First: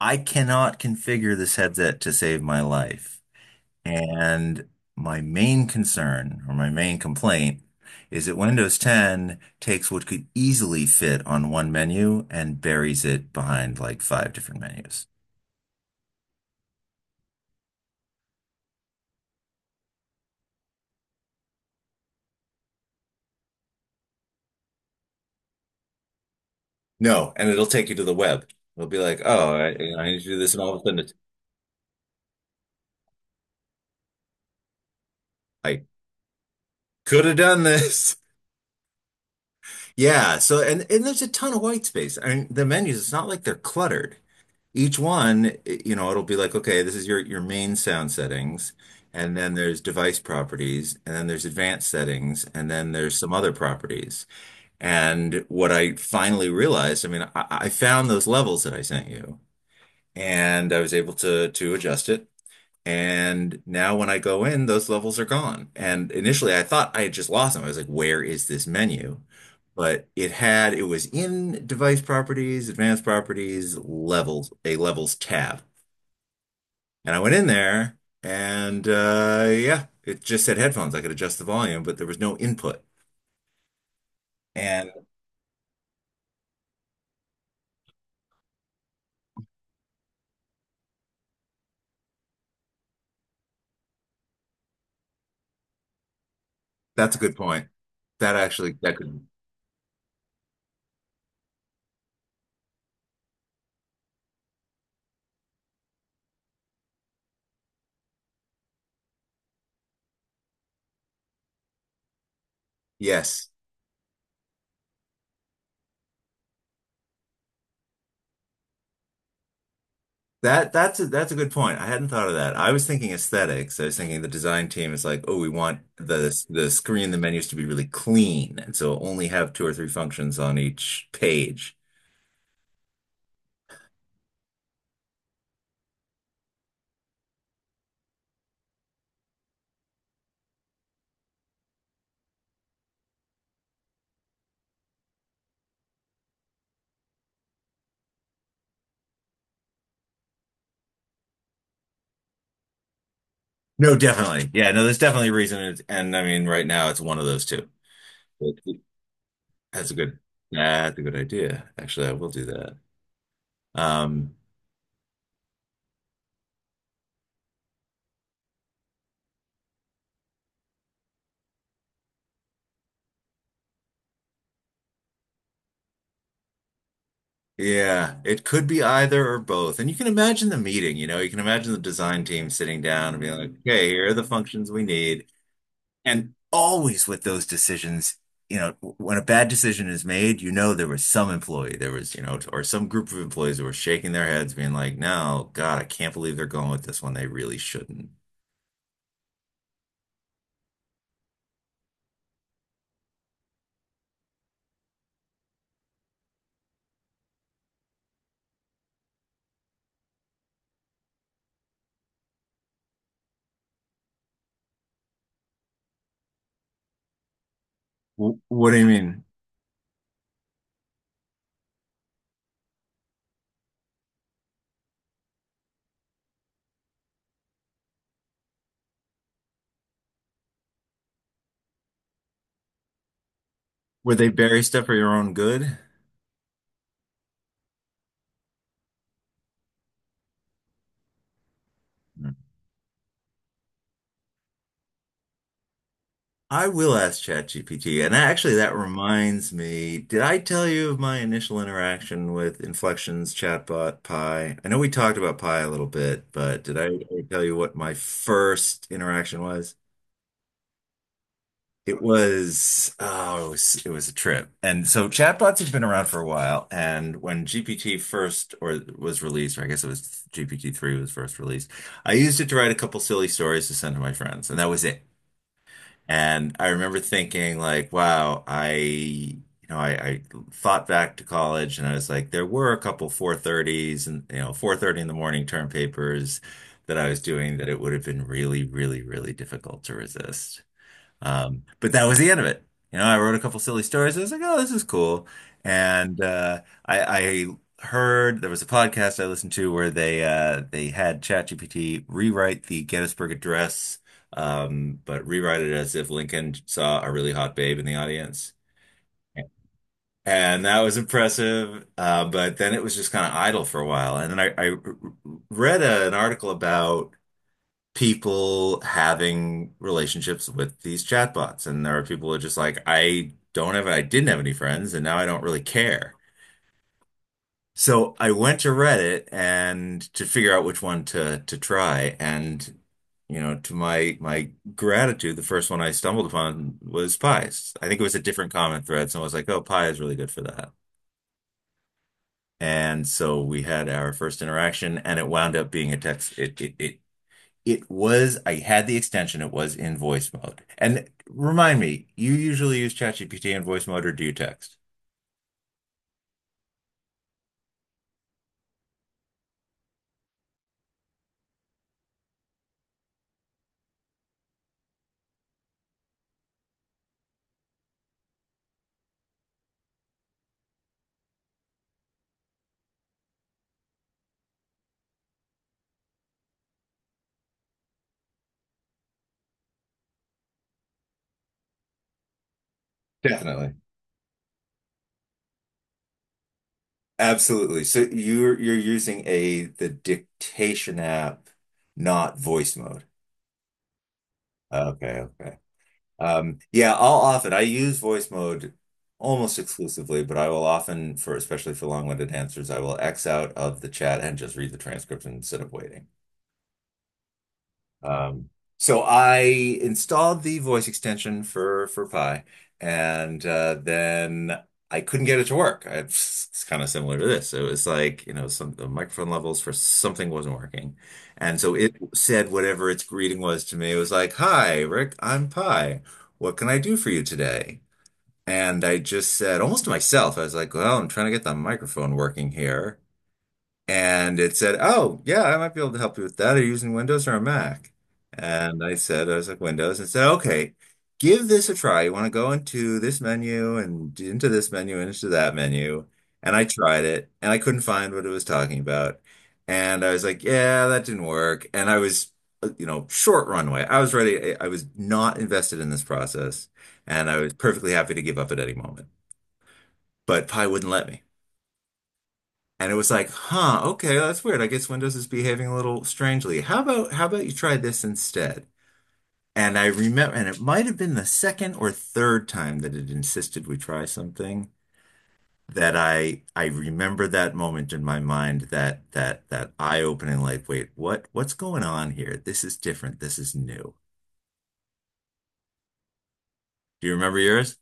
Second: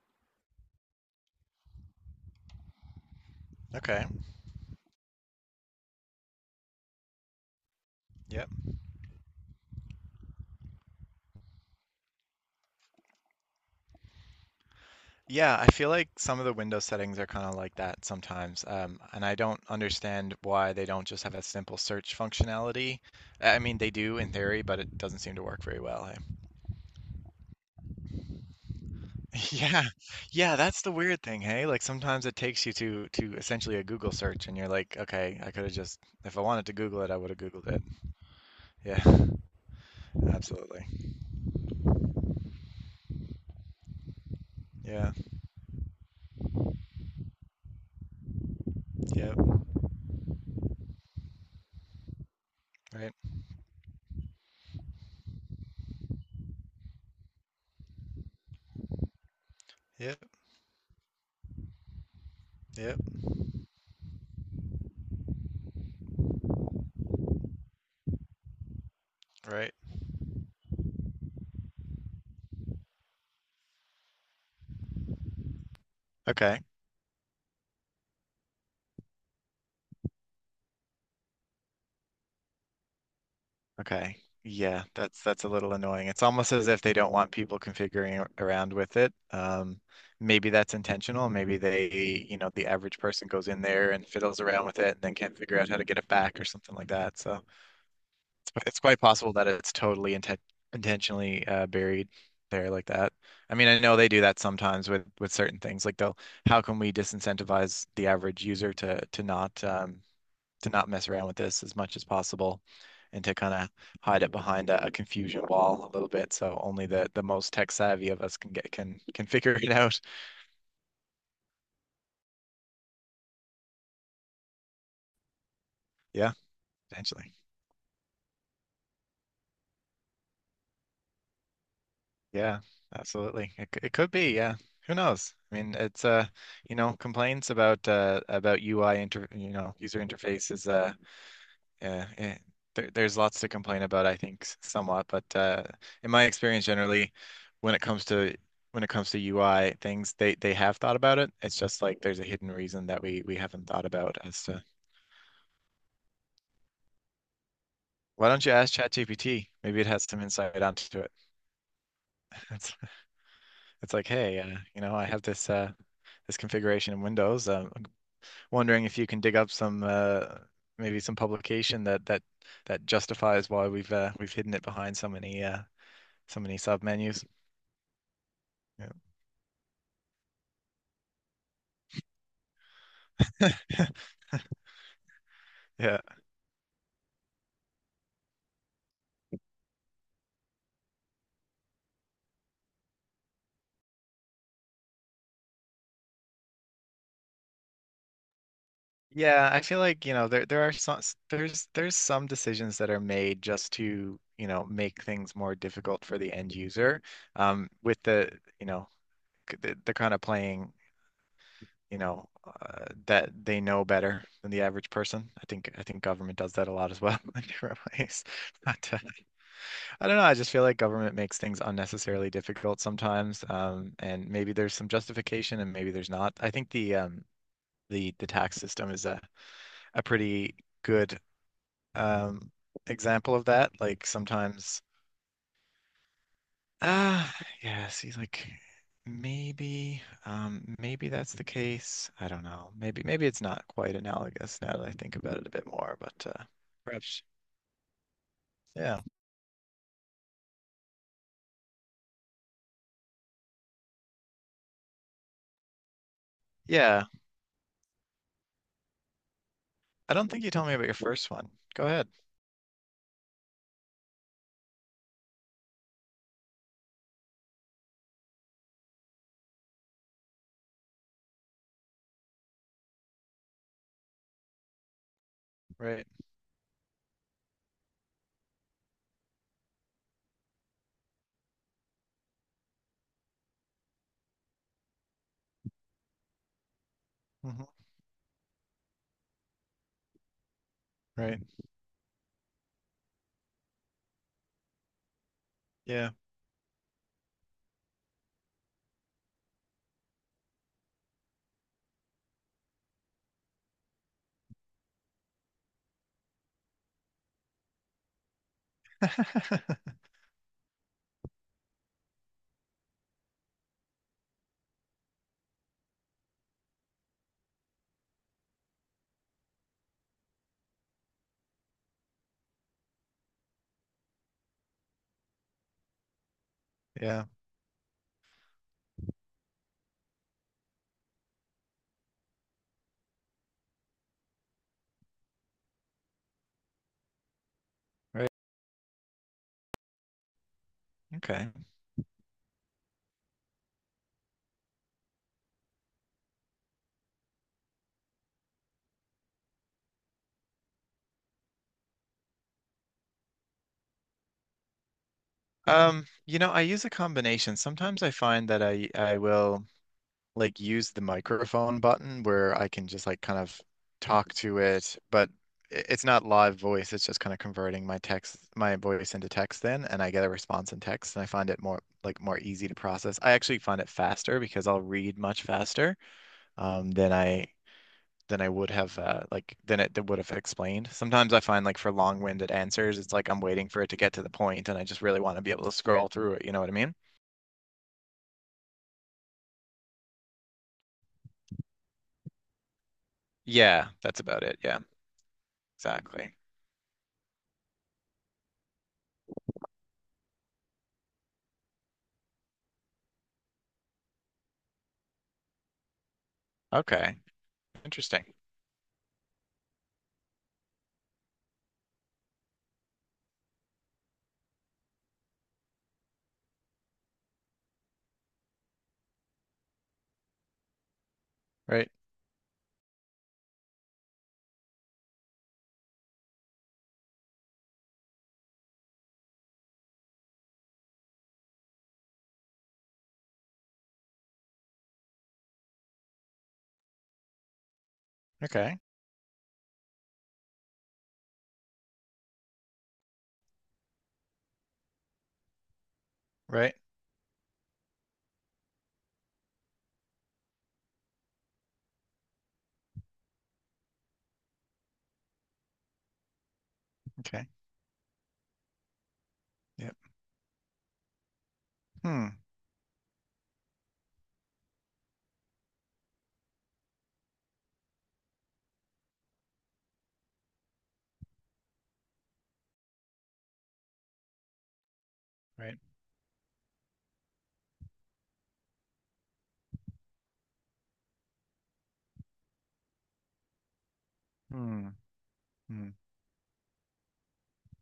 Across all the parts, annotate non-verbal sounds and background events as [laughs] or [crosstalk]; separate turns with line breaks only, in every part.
I cannot configure this headset to save my life.
Okay.
And my main concern or my main complaint is that
Yep.
Windows 10 takes what could easily fit on one menu and buries it behind like five different menus.
Yeah, I feel like some of the Windows settings are kind of like that sometimes. And I don't understand why they don't just have a simple search functionality. I mean, they do in theory, but it doesn't seem to work very well, eh?
No, and it'll take you to the web. It'll be like,
[laughs]
oh, I,
Yeah.
you know, I need to do this,
Yeah,
and all of
that's
a
the
sudden, it's,
weird thing, hey? Like sometimes it takes you to essentially a Google search and you're like, okay, I could have
I
just if I wanted to Google it, I
could
would
have
have
done
Googled it.
this. [laughs]
Yeah. [laughs]
Yeah. So, and
Absolutely.
and there's a ton of white space. I mean, the menus. It's not like they're cluttered. Each
Yeah.
one, it'll be like, okay, this is your main sound settings, and then
Yep.
there's device properties, and then there's advanced settings, and then
Right.
there's some other properties. And what I finally realized, I mean, I found those levels that I sent you,
Yep.
and I was able to adjust it.
Yep.
And now when I go in, those levels are gone. And initially I thought I had just lost them. I was like, where is this menu?
Right.
But it was in device properties, advanced properties, levels, a levels tab.
Okay.
And I went in there and yeah, it just said headphones. I could adjust the volume, but there was no input.
Okay. Yeah,
And
that's a little annoying. It's almost as if they don't want people configuring around with it. Maybe that's intentional. Maybe they, you know, the average person goes in there and fiddles around with it and then can't figure out how to get it back or something like
that's a
that.
good
So
point. That actually,
it's
that
quite
could.
possible that it's totally intentionally buried there like that. I mean, I know they do that sometimes with certain things. Like how can we disincentivize the average user to not mess around with this as much as possible and to
Yes.
kind of hide it behind a confusion wall a little bit so only the most tech savvy of us can get can [laughs] figure it out.
That's a good point. I hadn't thought of that. I was thinking aesthetics. I was thinking the design team is like, oh, we want the
Yeah,
the screen, the
potentially.
menus to be really clean, and so only have two or three functions on each page.
Yeah, absolutely. It could be, yeah. Who knows? I mean, it's you know, complaints about UI inter you know, user interface is yeah, eh, there's lots to complain about, I think, somewhat, but in my experience, generally, when it comes to when it comes to UI things, they have thought about it. It's just like there's a hidden reason that we haven't thought
No,
about as
definitely.
to
Yeah, no, there's definitely a reason. It's, and I mean, right now it's one of those two.
why don't you
That's
ask ChatGPT? Maybe
a
it has
good
some insight
that's
onto
a
it.
good idea. Actually, I will do
[laughs] It's
that.
it's like,
Um,
hey, you know, I have this this configuration in Windows. I'm wondering if you can dig up some maybe some publication that that justifies why we've hidden it behind so many so many sub menus.
yeah, it could be
Yeah.
either or both. And you can imagine the meeting, you can imagine the design team sitting down and being like, okay, here are
[laughs]
the functions we need.
Yeah.
And always with those decisions, you know, when a bad decision is made, there was some employee, there was, or some group of employees that were shaking their heads, being like, no, God, I can't believe they're going with this one. They really shouldn't.
Yeah, I feel like, you know, there are some there's some decisions that are made just to, you know, make things more difficult for the end user. With the, you know, the kind of playing, you know, that they know better than the average person. I think government does that a lot as well [laughs] in different ways.
Wh-
[laughs]
What do you
But
mean?
I don't know. I just feel like government makes things unnecessarily difficult sometimes. And maybe there's some justification and maybe there's not. I think the tax system is a pretty good um example of that. Like
Would they bury
sometimes,
stuff for your own good?
ah, yeah, see, like maybe, maybe that's the case. I don't know. Maybe it's not quite analogous now that I think about it a bit more, but
I will ask
perhaps,
ChatGPT. And actually, that
yeah,
reminds me, did I tell you of my initial interaction with Inflection's chatbot Pi? I know we talked about Pi a little bit, but did I
yeah.
tell you what my first interaction was?
I don't think you told me about your first one. Go
It
ahead.
was, oh, it was a trip. And so chatbots have been around for a while. And when GPT first, or was released, or I guess it was GPT-3 was first released, I used it to write a couple silly stories to send to my friends, and that was it.
Right.
And I remember thinking like, wow, I, you know, I thought back to college and I was like, there were a couple 4:30s and, 4:30 in the morning term papers that I was doing that
Hmm.
it would have been really, really, really difficult to resist.
Right.
But that was the end of it. I wrote a couple silly stories. I was like, oh, this is cool.
Yeah.
And I heard there was a podcast I listened to where they had ChatGPT rewrite the Gettysburg Address, but rewrite it as if Lincoln saw a really hot babe in the audience.
[laughs]
And that was impressive. But then it was just kind of idle for a while. And then I read an article about people having relationships with these chatbots. And there are people who are just like, I don't have, I didn't have any friends, and now I don't really care.
Yeah.
So I went to Reddit and to figure out which one to try. And to my gratitude, the first one I stumbled upon was pies. I think it was a
Right.
different comment thread. Someone was like, "Oh, pie is really good for that."
Okay.
And so we had our first interaction, and it wound up being a text. It was, I had the extension, it was in voice mode. And remind me, you usually use ChatGPT in voice mode or do you text?
You know, I use a combination. Sometimes I find that I will, like use the microphone button where I can just like kind of talk to it, but it's not live voice. It's just kind of converting my text, my voice into text then, and I get a response in text, and I find it more like more easy to process. I actually find it faster because I'll read much faster um, than I than I would have like than it would have explained. Sometimes I find like for long-winded answers, it's like I'm waiting
Definitely.
for it to get to the point, and I just really want to be able to scroll through it. You know what I mean?
Absolutely. So you're using a the dictation app, not voice mode.
Yeah, that's about it. Yeah,
Okay, okay.
exactly.
Yeah, I'll often I use voice mode almost exclusively, but I will often for especially for long-winded answers, I will X out of the chat and just read the transcript instead of waiting.
Okay, interesting.
Um, so I installed the voice extension for Pi, and then I couldn't get it to work. It's kind of similar to this. It was like, some the microphone levels for something wasn't working, and so
Right.
it said whatever its greeting was to me. It was like, "Hi, Rick, I'm Pi. What can I do for you today?" And I just said, almost to myself, I was like, "Well, I'm trying to get the microphone working here." And it said, oh, yeah, I might be able to help you with that. Are you using Windows or a Mac?
Okay.
And I said, I was like, Windows. And it said, okay, give this a try. You want to go into this menu and into this menu and into that menu. And I
Right.
tried it and I couldn't find what it was talking about. And I was like, yeah, that didn't work. And I was, short runway. I was ready. I was not invested in this process and I
Okay.
was perfectly happy to give up at any moment,
Yep.
but Pi wouldn't let me.
Hmm.
And it was like, huh, okay, oh, that's weird. I guess Windows is behaving a little strangely. How about you try this instead? And I remember, and it might have been the second or third time that it insisted we try something
Right.
that I remember that moment in my mind that eye-opening like, wait, what's going on here? This is different. This is new.
Hmm. Hmm.
Do you remember yours?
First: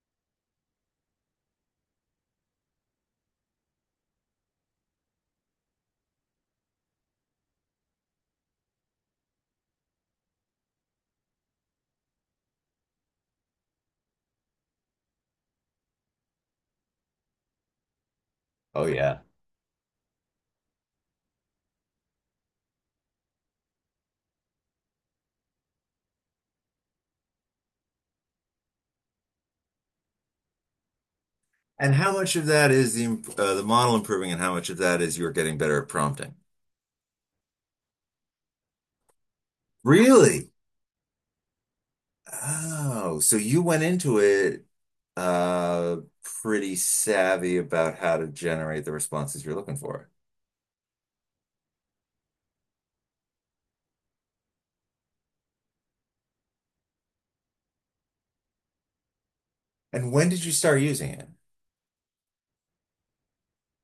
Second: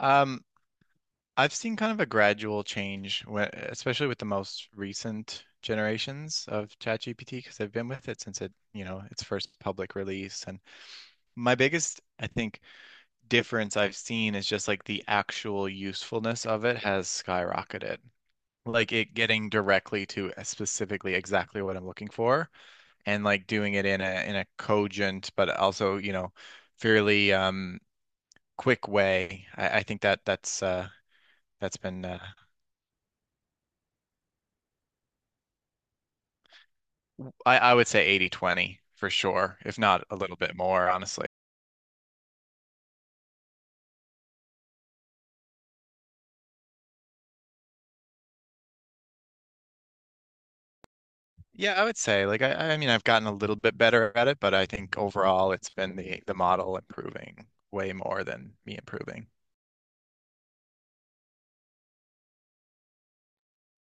Um, I've seen kind of a gradual change, when, especially with the most recent generations of ChatGPT, because I've been with it since it, you know, its first public release. And my biggest, I think, difference I've seen is just like the actual usefulness of it has skyrocketed.
Oh
Like it
yeah.
getting directly to specifically exactly what I'm looking for and like doing it in a cogent but also, you know, fairly quick way. I think that that's
And
been
how much of that is the model improving, and how much of that is you're getting better at prompting?
I would say 80-20 for sure, if not a little
Really?
bit more, honestly.
Oh, so you went into it pretty savvy about how to generate the responses you're looking for.
Yeah, I would say like I mean I've gotten a little bit better at it, but I think overall it's been the model improving way more than me improving.
And when did you start using it?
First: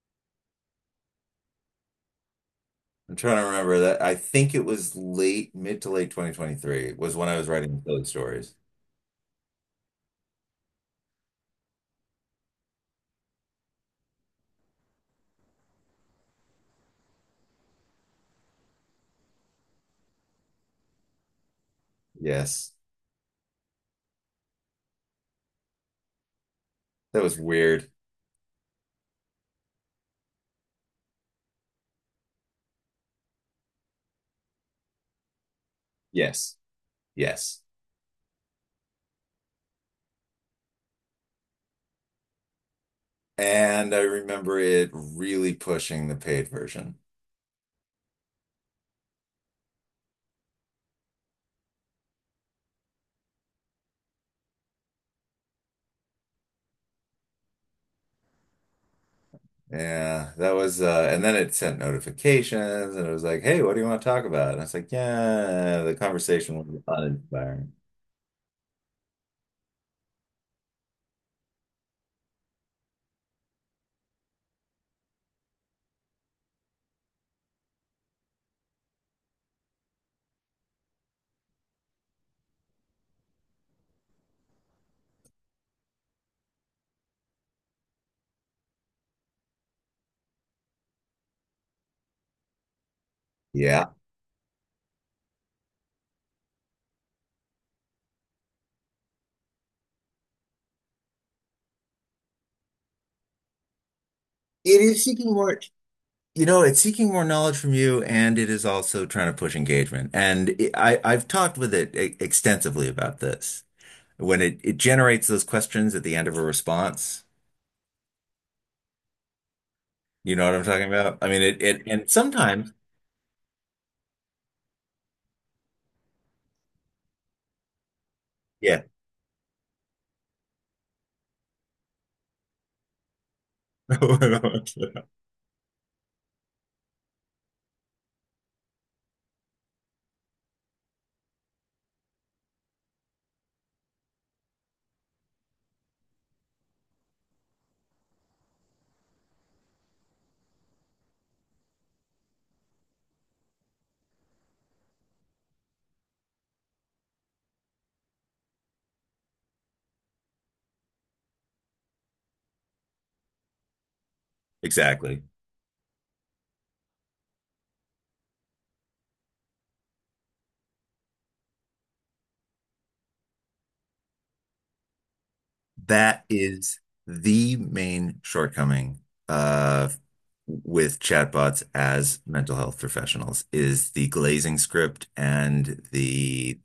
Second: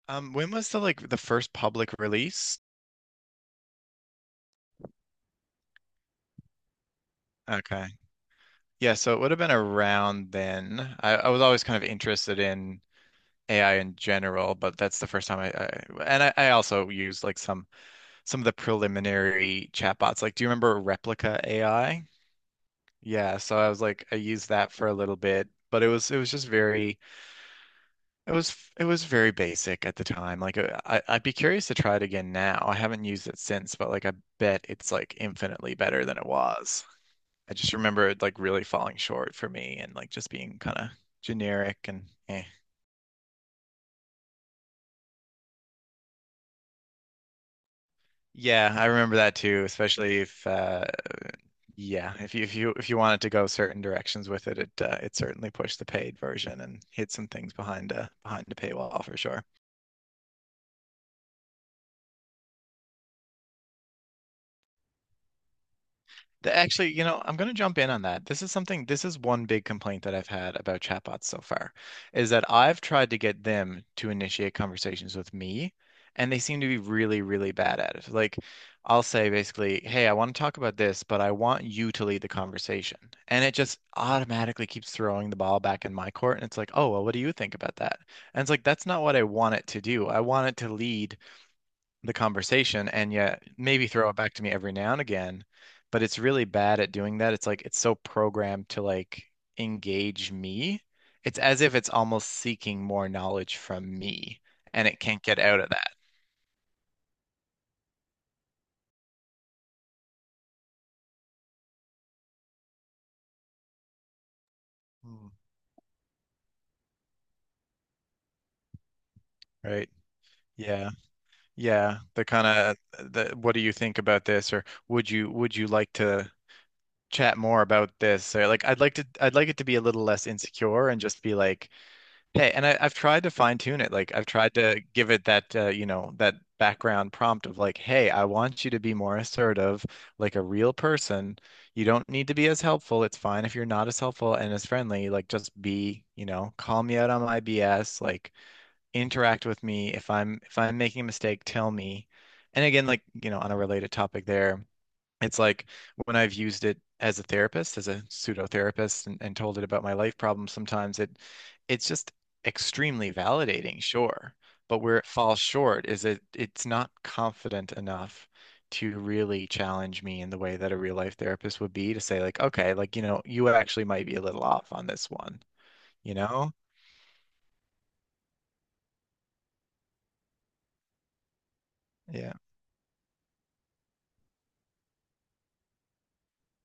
When was the like the first public release?
I'm trying to remember that. I think it was late, mid to late 2023 was when I was writing
Okay.
those stories.
Yeah, so it would have been around then. I was always kind of interested in AI in general, but that's the first time I also use like some of the preliminary chatbots. Like, do you remember Replica AI?
Yes.
Yeah, so I was like I used that for a little bit, but it was just very
That was weird.
it was very basic at the time. Like I I'd be curious to try it again now. I haven't used it since, but like I bet it's like infinitely better than it
Yes.
was. I
Yes.
just remember it like really falling short for me and like just being kind of generic and eh.
And I remember it really pushing the paid version.
Yeah, I remember that too, especially if yeah, if you if you wanted to go certain directions with it, it certainly pushed the paid version and hid some things behind a behind a paywall for sure.
Yeah, that was, and then it sent notifications and it was like, hey, what do you want to talk about? And I was like, yeah, the conversation was
Actually, you know, I'm going to
uninspiring.
jump in on that. This is one big complaint that I've had about chatbots so far, is that I've tried to get them to initiate conversations with me, and they seem to be really, really bad at it. Like, I'll say basically, hey, I want to talk about this, but I want you to lead the conversation. And it just automatically keeps throwing the ball back in my court. And it's like, oh, well, what do you think about that? And it's like, that's not what I want it to do. I want it to lead the conversation and yet maybe
Yeah.
throw it back to me every now and again, but it's really bad at doing that. It's like it's so programmed to like engage me. It's as if it's almost seeking more knowledge from me
It
and it
is
can't
seeking
get
more,
out of that.
it's seeking more knowledge from you and it is also trying to push engagement. And I've talked with it extensively about this. When it generates
Hmm.
those questions at the end of a response,
Right?
you know what I'm talking
Yeah.
about? I mean,
Yeah.
and
The kind
sometimes,
of the what do you think about this or would you like to chat more about this? Or like
yeah,
I'd like it to be a little less insecure and just be like hey. And I've tried to fine tune it. Like I've tried to
[laughs]
give it that, you know, that background prompt of like, hey, I want you to be more assertive, like a real person. You don't need to be as helpful. It's fine if you're not as helpful and as friendly. Like just be, you know, call me out on my BS. Like interact with me. If I'm making a mistake, tell me. And again, like, you know, on a related topic there, it's like when I've used it as a therapist, as a pseudo therapist, and told it about my life problems, sometimes it's just extremely validating, sure. But where it
exactly.
falls short is that it's not confident enough to really challenge me in the way that a real life therapist would be to say, like, okay, like, you know, you actually might be a little off on this one, you
That
know?
is the main shortcoming uh, with chatbots as
Yeah.
mental health professionals is the glazing script and the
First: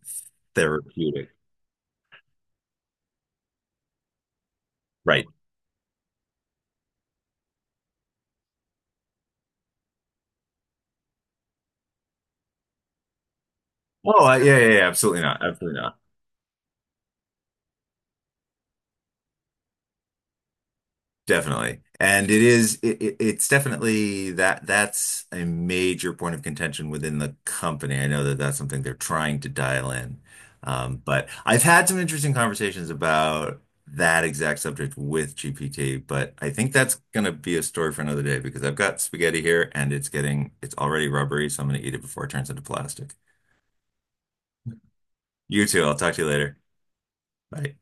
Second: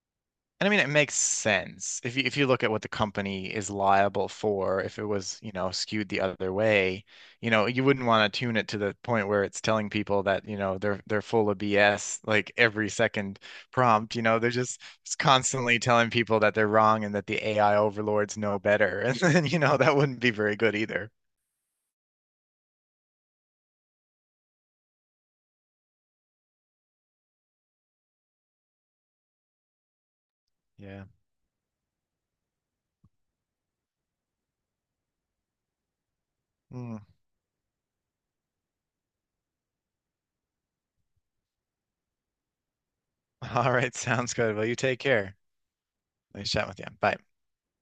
And I mean, it makes
therapeutic.
sense if you look at what the company is liable for. If it
Right.
was, you know, skewed the other way, you know, you wouldn't want to tune it to the point where it's telling people that, you know, they're full of BS like every second prompt. You
Oh,
know, they're
yeah, yeah,
just
yeah,
it's
absolutely not.
constantly
Absolutely not.
telling people that they're wrong and that the AI overlords know better. [laughs] And then, you know, that wouldn't be very good either.
Definitely. And it is it, it- it's definitely that that's a major point of contention within the company. I know that that's something they're trying to dial in. Um,
Yeah.
but I've had some interesting conversations about that exact subject with GPT, but I think that's
Mm.
going to be a story for another day because I've got spaghetti here and it's already rubbery, so I'm going to eat it before it turns into plastic.
[laughs] All right, sounds good. Well, you take care.
You too. I'll talk to you
Nice
later.
chatting with you. Bye.
Bye.